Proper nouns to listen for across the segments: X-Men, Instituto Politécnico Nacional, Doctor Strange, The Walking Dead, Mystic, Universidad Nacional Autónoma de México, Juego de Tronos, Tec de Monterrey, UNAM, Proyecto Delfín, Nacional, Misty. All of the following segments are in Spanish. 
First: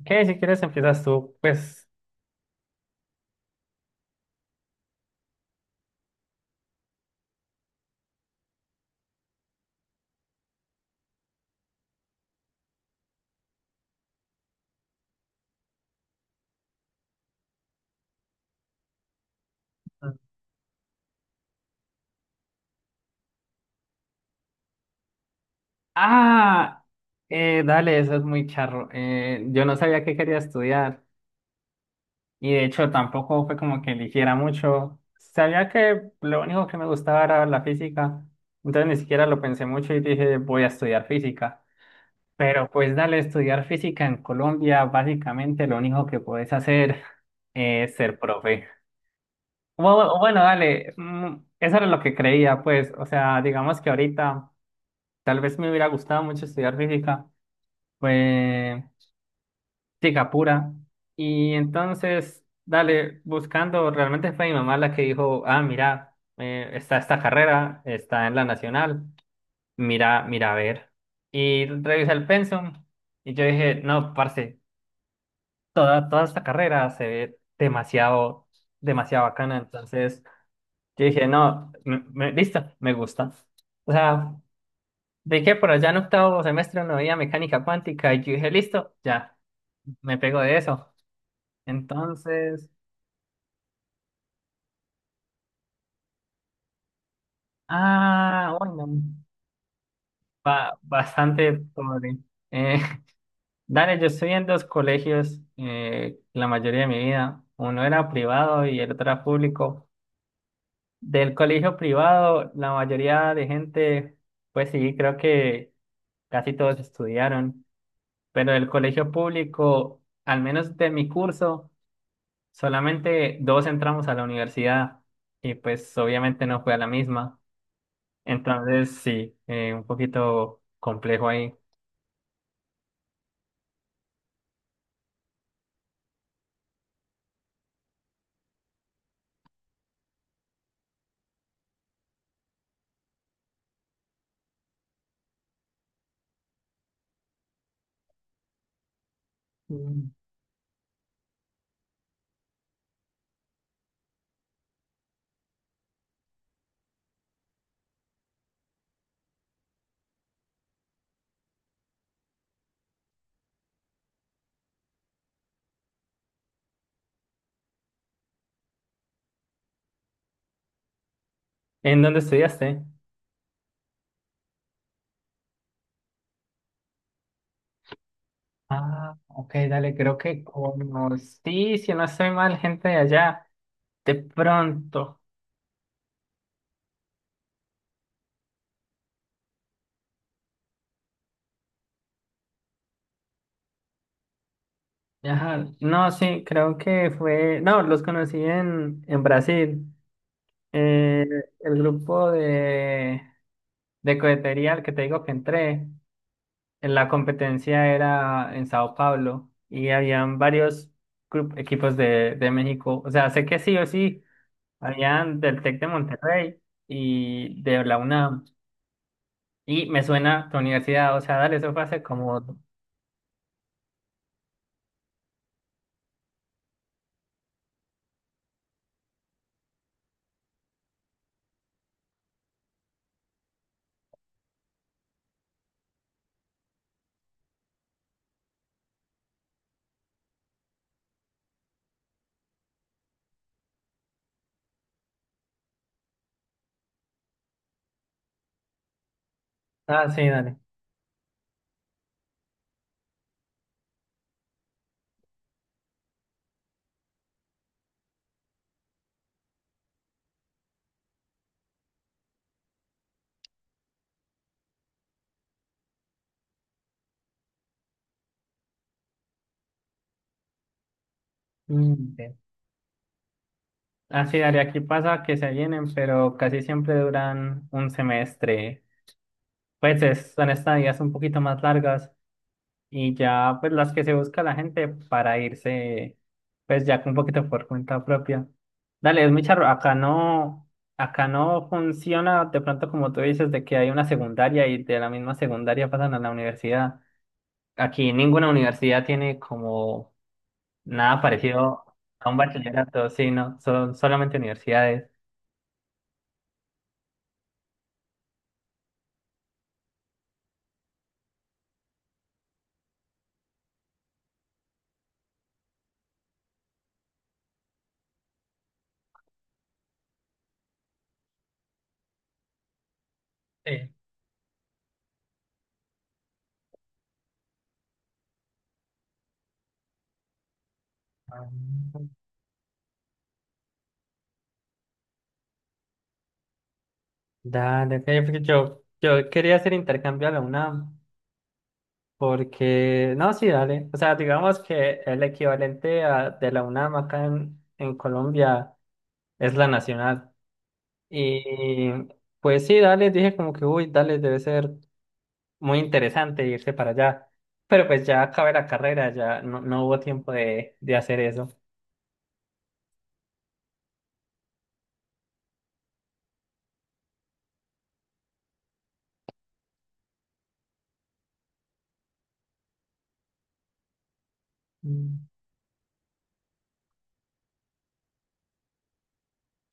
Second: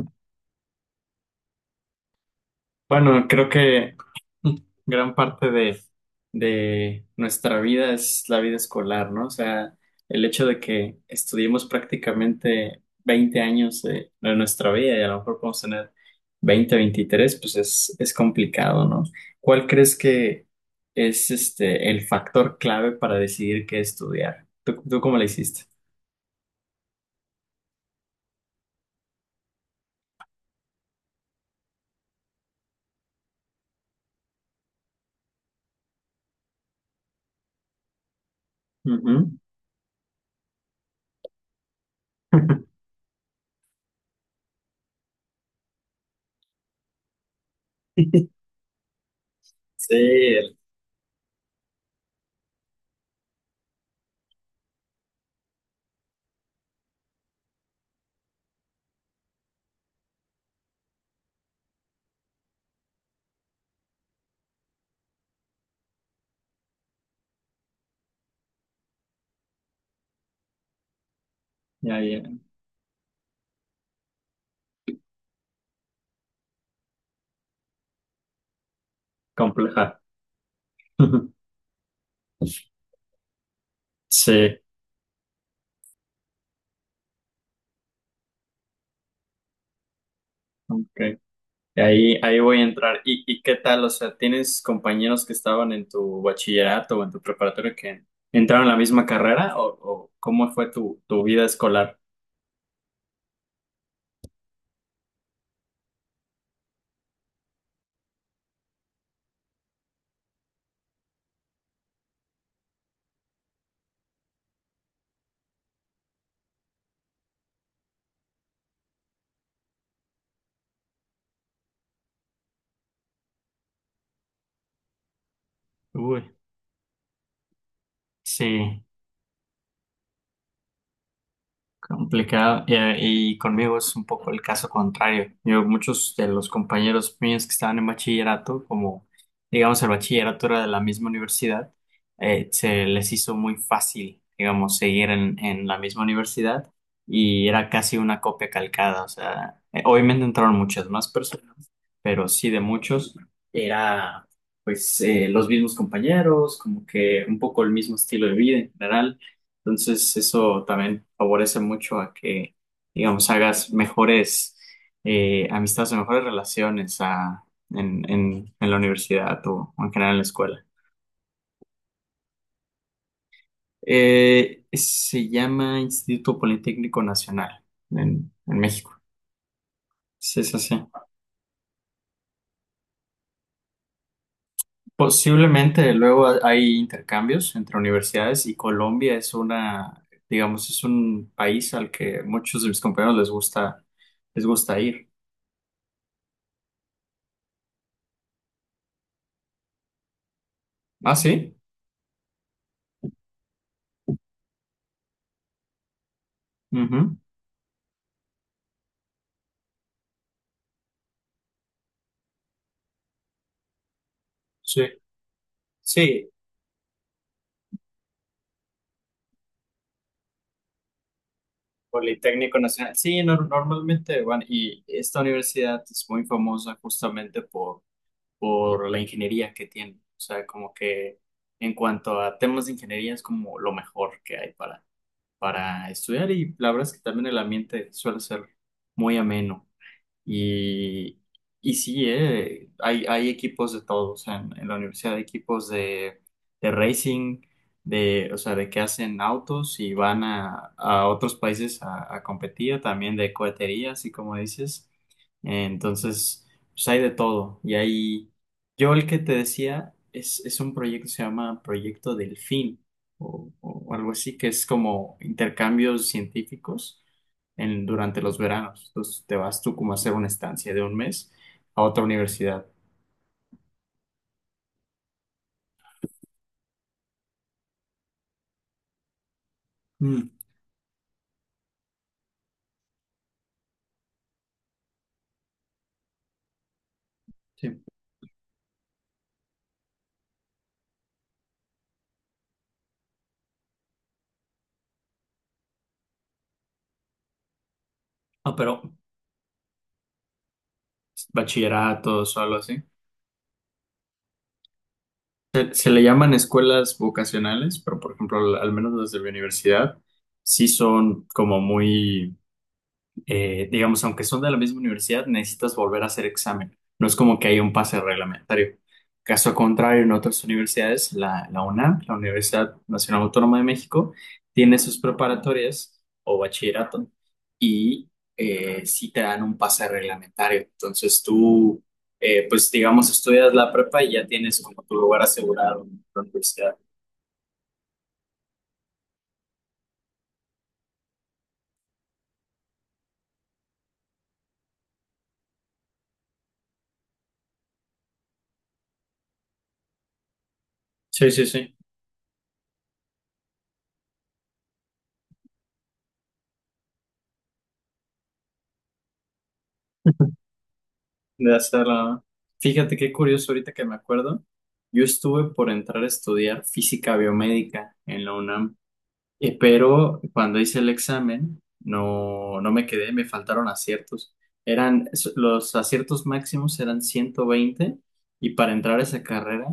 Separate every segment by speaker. Speaker 1: Ok, si quieres empiezas tú, pues...
Speaker 2: Bueno, creo que gran parte de nuestra vida es la vida escolar, ¿no? O sea, el hecho de que estudiemos prácticamente 20 años de nuestra vida y a lo mejor podemos tener 20, 23, pues es complicado, ¿no? ¿Cuál crees que es el factor clave para decidir qué estudiar? ¿Tú cómo le hiciste?
Speaker 1: Ah, Dale, eso es muy charro. Yo no sabía que quería estudiar y de hecho tampoco fue como que eligiera mucho. Sabía que lo único que me gustaba era la física, entonces ni siquiera
Speaker 2: Ujú.
Speaker 1: lo pensé mucho y dije voy a estudiar física. Pero pues dale, estudiar física en Colombia, básicamente lo único que podés hacer es ser profe. Bueno,
Speaker 2: Sí,
Speaker 1: dale, eso era lo que creía, pues, o sea, digamos que ahorita... Tal vez me hubiera gustado mucho estudiar física, fue física pura. Y entonces, dale, buscando, realmente fue mi mamá la que dijo, ah, mira, está esta carrera, está en la nacional, mira, mira, a ver. Y
Speaker 2: ya,
Speaker 1: revisé
Speaker 2: ya,
Speaker 1: el pensum y yo dije, no, parce, toda esta carrera se ve demasiado, demasiado bacana.
Speaker 2: compleja.
Speaker 1: Entonces, yo dije, no, listo, me gusta. O sea,
Speaker 2: Sí,
Speaker 1: vi que por allá en octavo semestre no había mecánica cuántica y yo dije, listo, ya, me pego de eso.
Speaker 2: ok. Ahí voy a
Speaker 1: Entonces,
Speaker 2: entrar. ¿Y qué tal? O sea, ¿tienes compañeros que estaban en tu bachillerato o en tu preparatoria que
Speaker 1: ah,
Speaker 2: entraron a la
Speaker 1: bueno,
Speaker 2: misma carrera? ¿O cómo fue tu vida
Speaker 1: bastante
Speaker 2: escolar?
Speaker 1: pobre. Eh, dale, yo estudié en dos colegios la mayoría de mi vida. Uno era privado y el otro era público. Del colegio privado, la mayoría de gente, pues sí, creo que casi todos estudiaron, pero del colegio público, al menos de mi curso, solamente dos entramos a la universidad y pues
Speaker 2: Uy,
Speaker 1: obviamente no fue a la misma.
Speaker 2: sí.
Speaker 1: Entonces sí, un poquito complejo ahí.
Speaker 2: Complicado. Y conmigo es un poco el caso contrario. Yo, muchos de los compañeros míos que estaban en bachillerato, como digamos el bachillerato era de la misma universidad, se les hizo muy fácil, digamos, seguir en la misma universidad y era casi una copia calcada. O sea,
Speaker 1: Mm.
Speaker 2: obviamente entraron muchas más personas, pero sí de muchos era pues los mismos compañeros, como que un poco el mismo estilo de vida en general. Entonces, eso también favorece mucho a que, digamos, hagas mejores amistades o mejores relaciones en la universidad o, en general en la escuela.
Speaker 1: ¿En dónde estudiaste?
Speaker 2: Se llama Instituto Politécnico Nacional en México.
Speaker 1: Ah, ok, dale, creo que
Speaker 2: Sí, sí, sí.
Speaker 1: conocí, si no estoy mal, gente de allá. De pronto.
Speaker 2: Posiblemente luego hay intercambios entre universidades y Colombia es una, digamos, es un país al que muchos de mis compañeros les gusta ir.
Speaker 1: Ajá. No, sí, creo que fue. No, los conocí en Brasil.
Speaker 2: Ah,
Speaker 1: Eh,
Speaker 2: sí.
Speaker 1: el grupo de cohetería al que te digo que entré, en la
Speaker 2: Ujú.
Speaker 1: competencia era en Sao Paulo y habían varios equipos de México. O sea, sé que sí o sí,
Speaker 2: Sí.
Speaker 1: habían del Tec de
Speaker 2: Sí,
Speaker 1: Monterrey y de la UNAM. Y me suena tu universidad, o sea, dale, eso fue hace como...
Speaker 2: Politécnico Nacional. Sí, normalmente van, y esta universidad es muy famosa justamente por la ingeniería que tiene. O sea, como que en cuanto a temas de ingeniería es como lo mejor que hay para estudiar y la verdad es que también el ambiente suele ser muy ameno. Y, y sí, hay equipos de todos en la universidad, hay equipos de racing, de, o sea, de que hacen autos y
Speaker 1: Ah,
Speaker 2: van
Speaker 1: sí, dale.
Speaker 2: a otros países a competir, también de cohetería, así como dices. Entonces, pues hay de todo. Y ahí, yo el que te decía es un proyecto que se llama Proyecto Delfín o algo así, que es como intercambios científicos durante los veranos. Entonces te vas tú como a hacer una estancia de un mes a otra
Speaker 1: Mm, ve.
Speaker 2: universidad.
Speaker 1: Ah, sí, dale, aquí pasa que se vienen, pero casi siempre duran un semestre. Pues
Speaker 2: Mm,
Speaker 1: son estadías un poquito más largas. Y ya, pues las que se busca la gente para irse, pues ya con un poquito por
Speaker 2: sí.
Speaker 1: cuenta propia. Dale, es muy charro. Acá no funciona de pronto como tú dices, de que hay una secundaria y de la misma secundaria pasan a la universidad. Aquí ninguna
Speaker 2: Ah, pero
Speaker 1: universidad tiene como nada parecido
Speaker 2: bachillerato
Speaker 1: a un
Speaker 2: o algo así.
Speaker 1: bachillerato, sí, no, son solamente universidades.
Speaker 2: Se le llaman escuelas vocacionales, pero por ejemplo, al menos las de mi universidad, sí son como muy digamos, aunque son de la misma universidad, necesitas volver a hacer examen. No es como que haya un pase reglamentario. Caso contrario, en otras universidades, la UNAM, la Universidad Nacional Autónoma de
Speaker 1: Sí.
Speaker 2: México, tiene sus preparatorias o bachillerato y sí te dan un pase reglamentario. Entonces
Speaker 1: Ah,
Speaker 2: tú, pues digamos, estudias la prepa y ya tienes como tu lugar asegurado en la universidad.
Speaker 1: dale, ok, porque yo quería hacer intercambio a la UNAM. Porque, no, sí, dale. O sea, digamos que el equivalente de la UNAM acá en Colombia es la Nacional.
Speaker 2: Sí,
Speaker 1: Y
Speaker 2: sí, sí.
Speaker 1: pues sí, dale, dije como que, uy, dale, debe ser muy interesante irse para allá. Pero pues ya acabé la carrera, ya no, no hubo tiempo de hacer eso.
Speaker 2: De hacerla. Fíjate qué curioso ahorita que me acuerdo. Yo estuve por entrar a estudiar física biomédica en la UNAM, pero cuando hice el examen no, no me quedé, me faltaron aciertos. Eran,
Speaker 1: Mm.
Speaker 2: los aciertos máximos eran 120 y para entrar a esa carrera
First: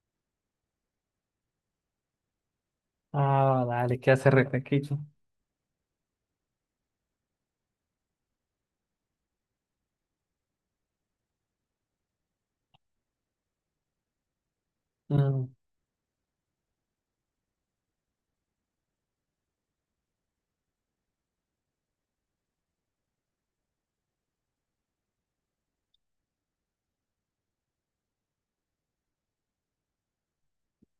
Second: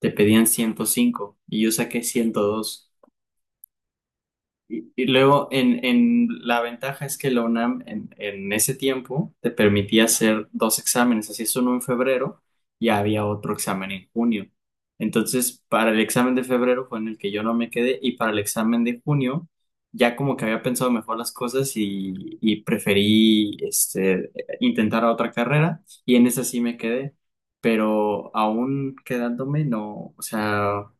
Speaker 2: te pedían 105 y yo saqué 102
Speaker 1: Ah, dale, ¿qué hace
Speaker 2: y,
Speaker 1: Repequicho?
Speaker 2: y luego, en la ventaja es que la UNAM en ese tiempo te permitía hacer dos exámenes, así es uno en febrero y había otro examen en junio.
Speaker 1: Mm.
Speaker 2: Entonces, para el examen de febrero fue en el que yo no me quedé y para el examen de junio ya como que había pensado mejor las cosas y preferí este, intentar otra carrera y en esa sí me quedé, pero aún quedándome no, o sea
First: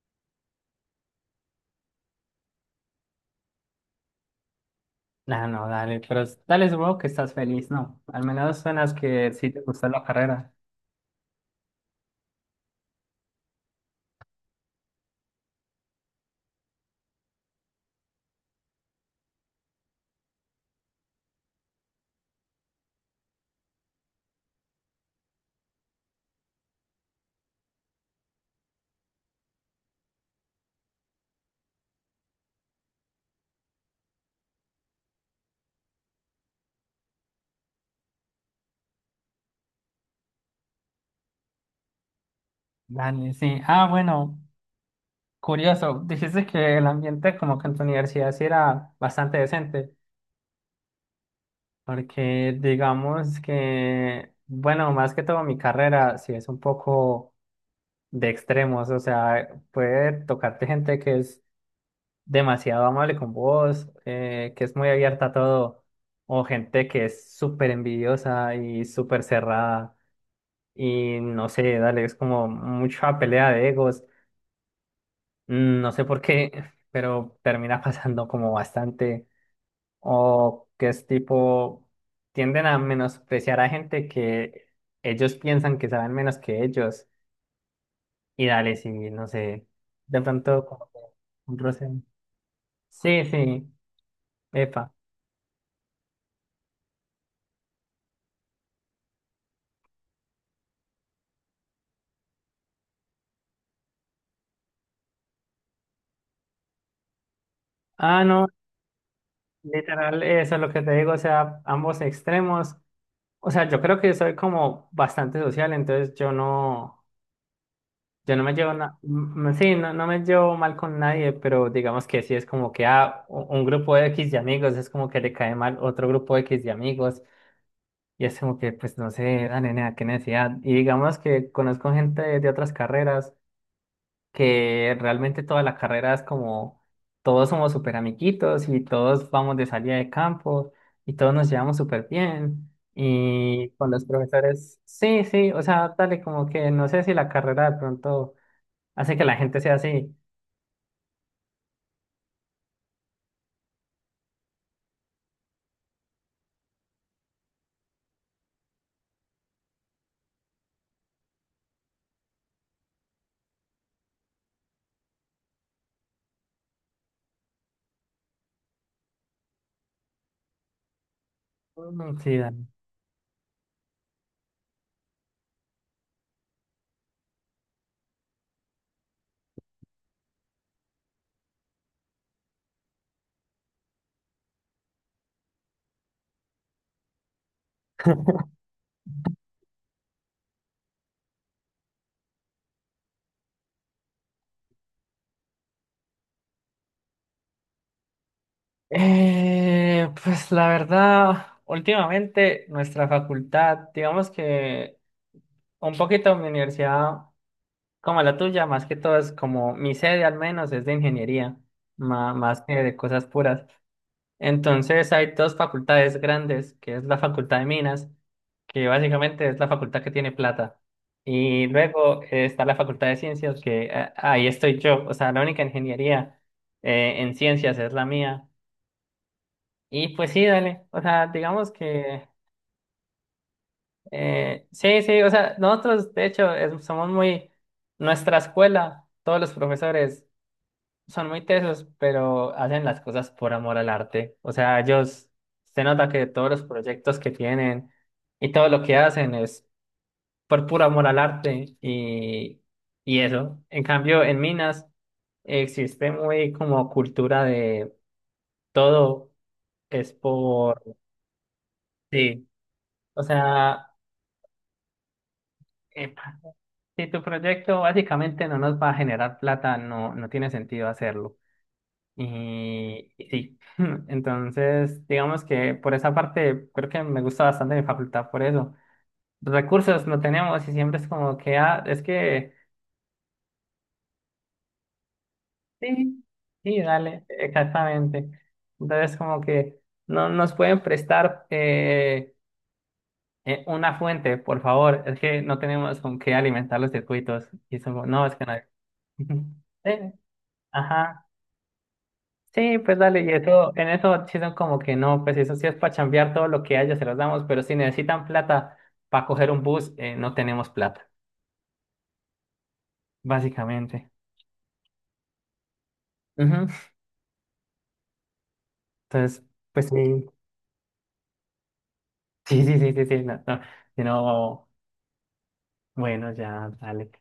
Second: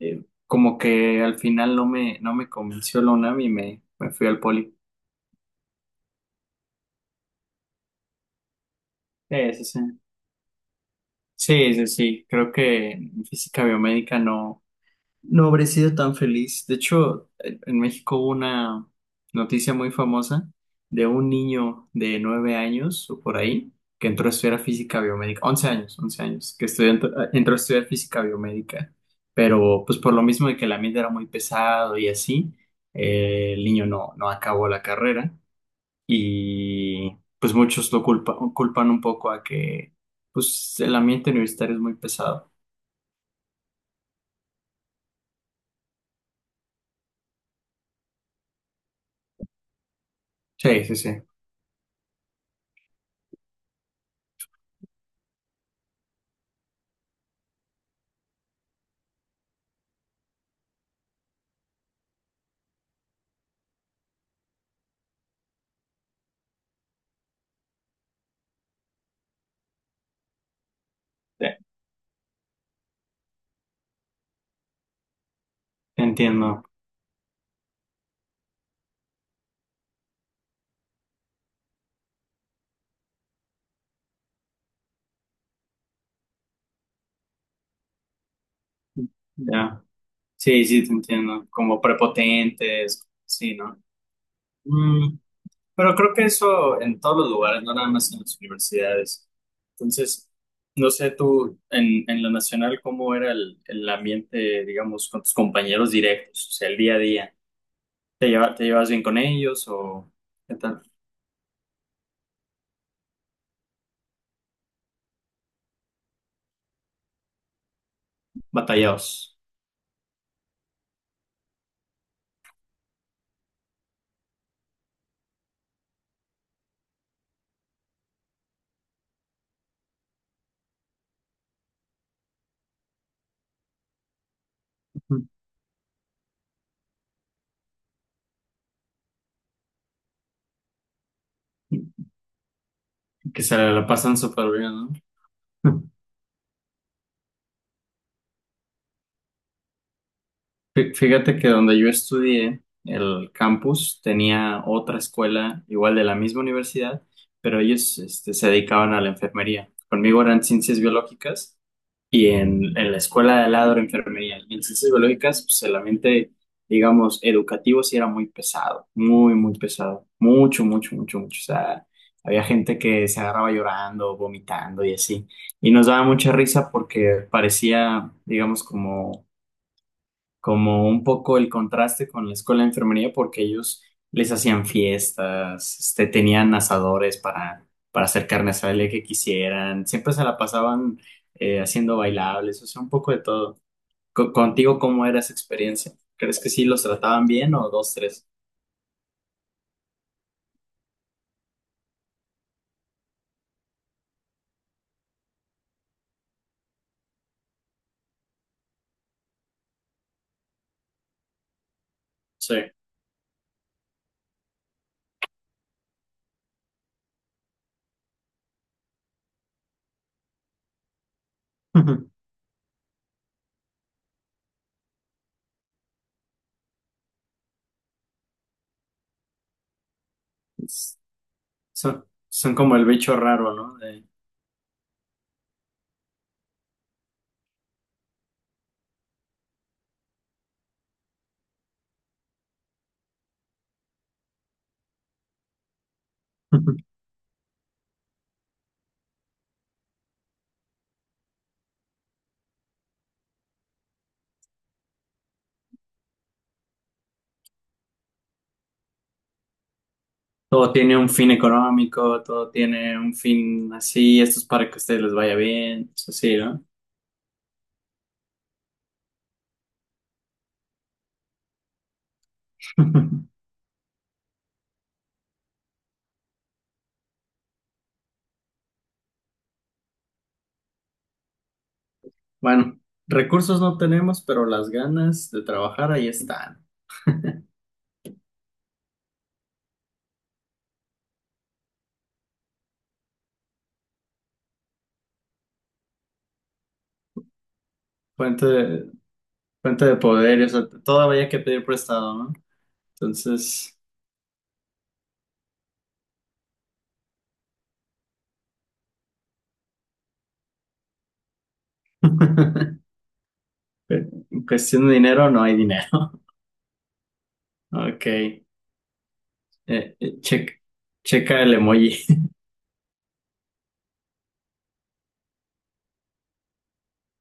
Speaker 2: como que al final no me convenció la UNAM y me fui al poli.
Speaker 1: No, no, dale, pero dale, supongo que estás feliz, ¿no? Al menos suenas que sí
Speaker 2: Sí,
Speaker 1: te
Speaker 2: sí, sí.
Speaker 1: gustó la carrera.
Speaker 2: Sí, sí, sí. Creo que en física biomédica no, no habré sido tan feliz. De hecho, en México hubo una noticia muy famosa de un niño de 9 años o por ahí que entró a estudiar física biomédica, 11 años, 11 años, que estudió, entró a estudiar física biomédica, pero pues por lo mismo de que el ambiente era muy pesado y así, el niño no, no acabó la carrera y pues muchos lo culpan un poco a que pues el ambiente universitario es muy pesado.
Speaker 1: Dale, sí. Ah, bueno. Curioso, dijiste que el ambiente como que en tu universidad sí era bastante decente,
Speaker 2: Sí, sí, sí,
Speaker 1: porque digamos que, bueno, más que todo mi carrera sí es un poco de extremos, o sea, puede tocarte gente que es demasiado amable con vos, que es muy abierta a todo, o gente que es súper envidiosa y súper cerrada, y no
Speaker 2: te
Speaker 1: sé, dale, es como mucha pelea de egos, mm, no
Speaker 2: te
Speaker 1: sé por qué,
Speaker 2: entiendo,
Speaker 1: pero termina pasando como bastante. O que es tipo, tienden a menospreciar a gente que ellos piensan que saben menos que ellos. Y dale, sí, no sé,
Speaker 2: ya.
Speaker 1: de pronto
Speaker 2: Sí, sí,
Speaker 1: como
Speaker 2: te
Speaker 1: que
Speaker 2: entiendo,
Speaker 1: un
Speaker 2: como
Speaker 1: roce.
Speaker 2: prepotentes,
Speaker 1: Sí,
Speaker 2: sí,
Speaker 1: sí,
Speaker 2: ¿no?
Speaker 1: epa.
Speaker 2: Mm, pero creo que eso en todos los lugares, no nada más en las universidades. Entonces, no sé tú, en la nacional, ¿cómo era el ambiente, digamos, con tus compañeros directos, o sea, el día a día?
Speaker 1: Ah,
Speaker 2: ¿Te
Speaker 1: no,
Speaker 2: lleva- te llevas bien con ellos o
Speaker 1: literal, eso
Speaker 2: qué
Speaker 1: es lo
Speaker 2: tal?
Speaker 1: que te digo, o sea, ambos extremos. O sea, yo creo que soy como bastante social, entonces yo no. Yo no me llevo
Speaker 2: Batallados.
Speaker 1: sí, no, no me llevo mal con nadie, pero digamos que sí es como que ah, un grupo de X de amigos es como que le cae mal otro grupo de X de amigos y es como que pues no sé, ah, nena, qué necesidad. Y digamos que conozco gente de otras carreras que realmente toda la carrera es como todos somos súper amiguitos y todos vamos de salida de campo y todos nos llevamos súper bien.
Speaker 2: Que se
Speaker 1: Y
Speaker 2: la
Speaker 1: con los
Speaker 2: pasan súper
Speaker 1: profesores,
Speaker 2: bien,
Speaker 1: sí, sí, o
Speaker 2: ¿no?
Speaker 1: sea, dale, como que no sé si la carrera de pronto hace que la gente sea así.
Speaker 2: Fíjate que donde yo estudié, el campus tenía otra escuela, igual de la misma universidad, pero ellos se dedicaban a la enfermería. Conmigo eran ciencias biológicas. Y en la escuela de al lado era enfermería. Y en ciencias biológicas, pues, solamente, digamos, educativo sí era muy pesado, muy, muy pesado. Mucho, mucho, mucho, mucho. O sea,
Speaker 1: Mm, sí,
Speaker 2: había
Speaker 1: Dani.
Speaker 2: gente que se agarraba llorando, vomitando y así. Y nos daba mucha risa porque parecía, digamos, como un poco el contraste con la escuela de enfermería porque ellos les hacían fiestas, este, tenían asadores para hacer carne asada el día que quisieran, siempre se la pasaban haciendo bailables, o sea, un poco de todo. Contigo, ¿cómo era esa experiencia? ¿Crees que sí los trataban bien o dos, tres?
Speaker 1: Pues la verdad, últimamente nuestra facultad, digamos que un poquito mi universidad, como la tuya, más que todo es como mi sede al menos es de ingeniería,
Speaker 2: Sí.
Speaker 1: más que de cosas puras. Entonces hay dos facultades grandes, que es la Facultad de Minas, que básicamente es la facultad que tiene plata. Y luego está la Facultad de Ciencias, que ahí estoy yo. O sea, la única ingeniería en ciencias es la mía. Y pues sí, dale.
Speaker 2: Es-
Speaker 1: O sea, digamos
Speaker 2: Son,
Speaker 1: que
Speaker 2: son como el bicho raro, ¿no? De-
Speaker 1: sí, sí. O sea, nosotros, de hecho, somos muy... Nuestra escuela, todos los profesores son muy tesos, pero hacen las cosas por amor al arte. O sea, ellos se nota que todos los proyectos que tienen y todo lo que hacen es por puro amor al arte y eso. En cambio, en Minas existe muy como cultura de todo es
Speaker 2: todo
Speaker 1: por
Speaker 2: tiene un fin económico,
Speaker 1: sí.
Speaker 2: todo tiene un
Speaker 1: O
Speaker 2: fin
Speaker 1: sea,
Speaker 2: así, esto es para que a ustedes les vaya bien, eso sí,
Speaker 1: epa,
Speaker 2: ¿no?
Speaker 1: si tu proyecto básicamente no nos va a generar plata, no, no tiene sentido hacerlo. Y sí, entonces digamos que por esa parte creo que me gusta bastante mi facultad por eso. Recursos no tenemos y siempre es como que, ah, es que
Speaker 2: Bueno, recursos no tenemos, pero las ganas de trabajar ahí
Speaker 1: sí,
Speaker 2: están.
Speaker 1: sí, dale, exactamente. Entonces como que no nos pueden prestar una fuente, por favor, es que no tenemos con qué alimentar los circuitos. Y somos, no, es que
Speaker 2: Fuente
Speaker 1: no hay.
Speaker 2: de, fuente
Speaker 1: Sí,
Speaker 2: de poder, y, o sea, todo
Speaker 1: ajá.
Speaker 2: había que pedir prestado, ¿no?
Speaker 1: Sí, pues dale, y eso,
Speaker 2: Entonces,
Speaker 1: en eso sí son como que no, pues eso sí es para chambear todo lo que haya, se los damos, pero si necesitan plata para coger un bus, no tenemos plata, básicamente.
Speaker 2: en cuestión de dinero, no hay dinero.
Speaker 1: Ujú.
Speaker 2: Ok,
Speaker 1: Entonces, pues
Speaker 2: eh,
Speaker 1: sí,
Speaker 2: check- checa el emoji.
Speaker 1: sí, sí, sí, sí, sí, no, no, si no, bueno, ya, dale.